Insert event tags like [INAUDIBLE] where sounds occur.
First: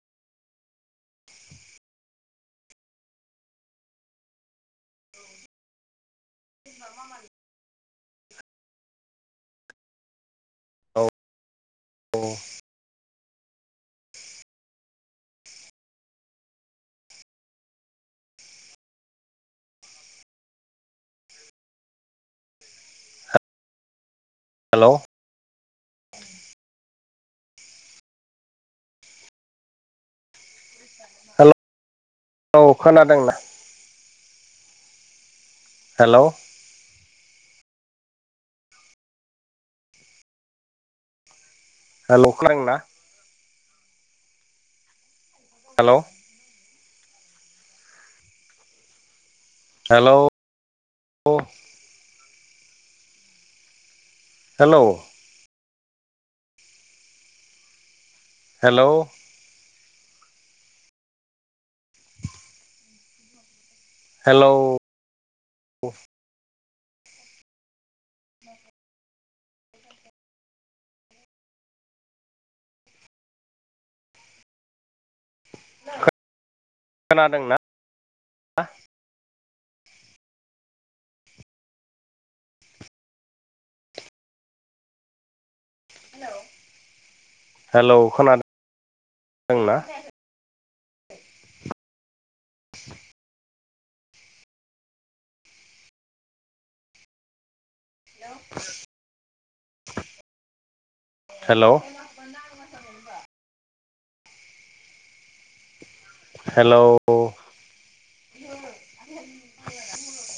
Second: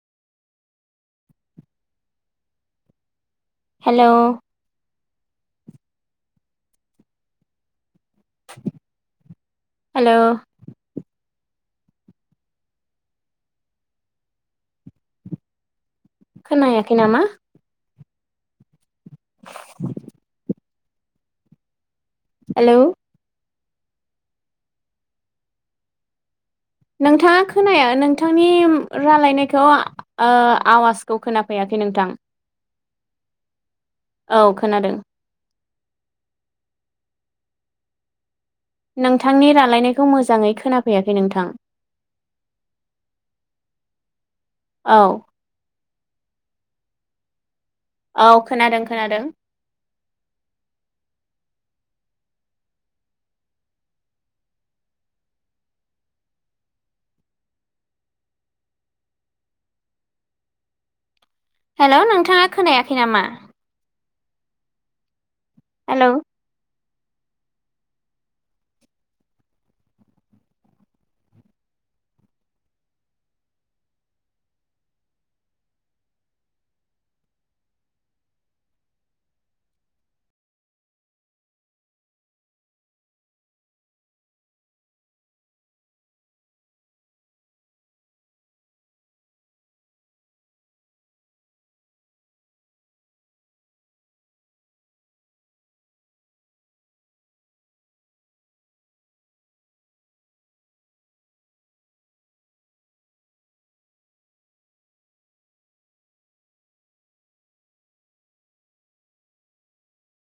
Hello [UNINTELLIGIBLE] hello औ औ खोनायाखै नामा। [INAUDIBLE] हेलौ हेलौ नोंथाङा खोनाया नोंथांनि रालायनायखौ ओ आवाजखौ हेल' खोनाफैयाखै नोंथां औ खोनादोंना औ खोनादों हेलौ नोंथांनि रालायनायखौ मोजाङै खोनाफैयाखै नोंथां हेलौ खोनादोंना औ हेलौ औ खोनादों खोनादों हेलौ औ हेलौ हेलौ हेलौ नोंथाङा खोनायाखैनामा। हेलौ हेलौ खोनादोंना? हेलौ हेलौ खोनादोंना? [INAUDIBLE] Hello hello [UNINTELLIGIBLE] hello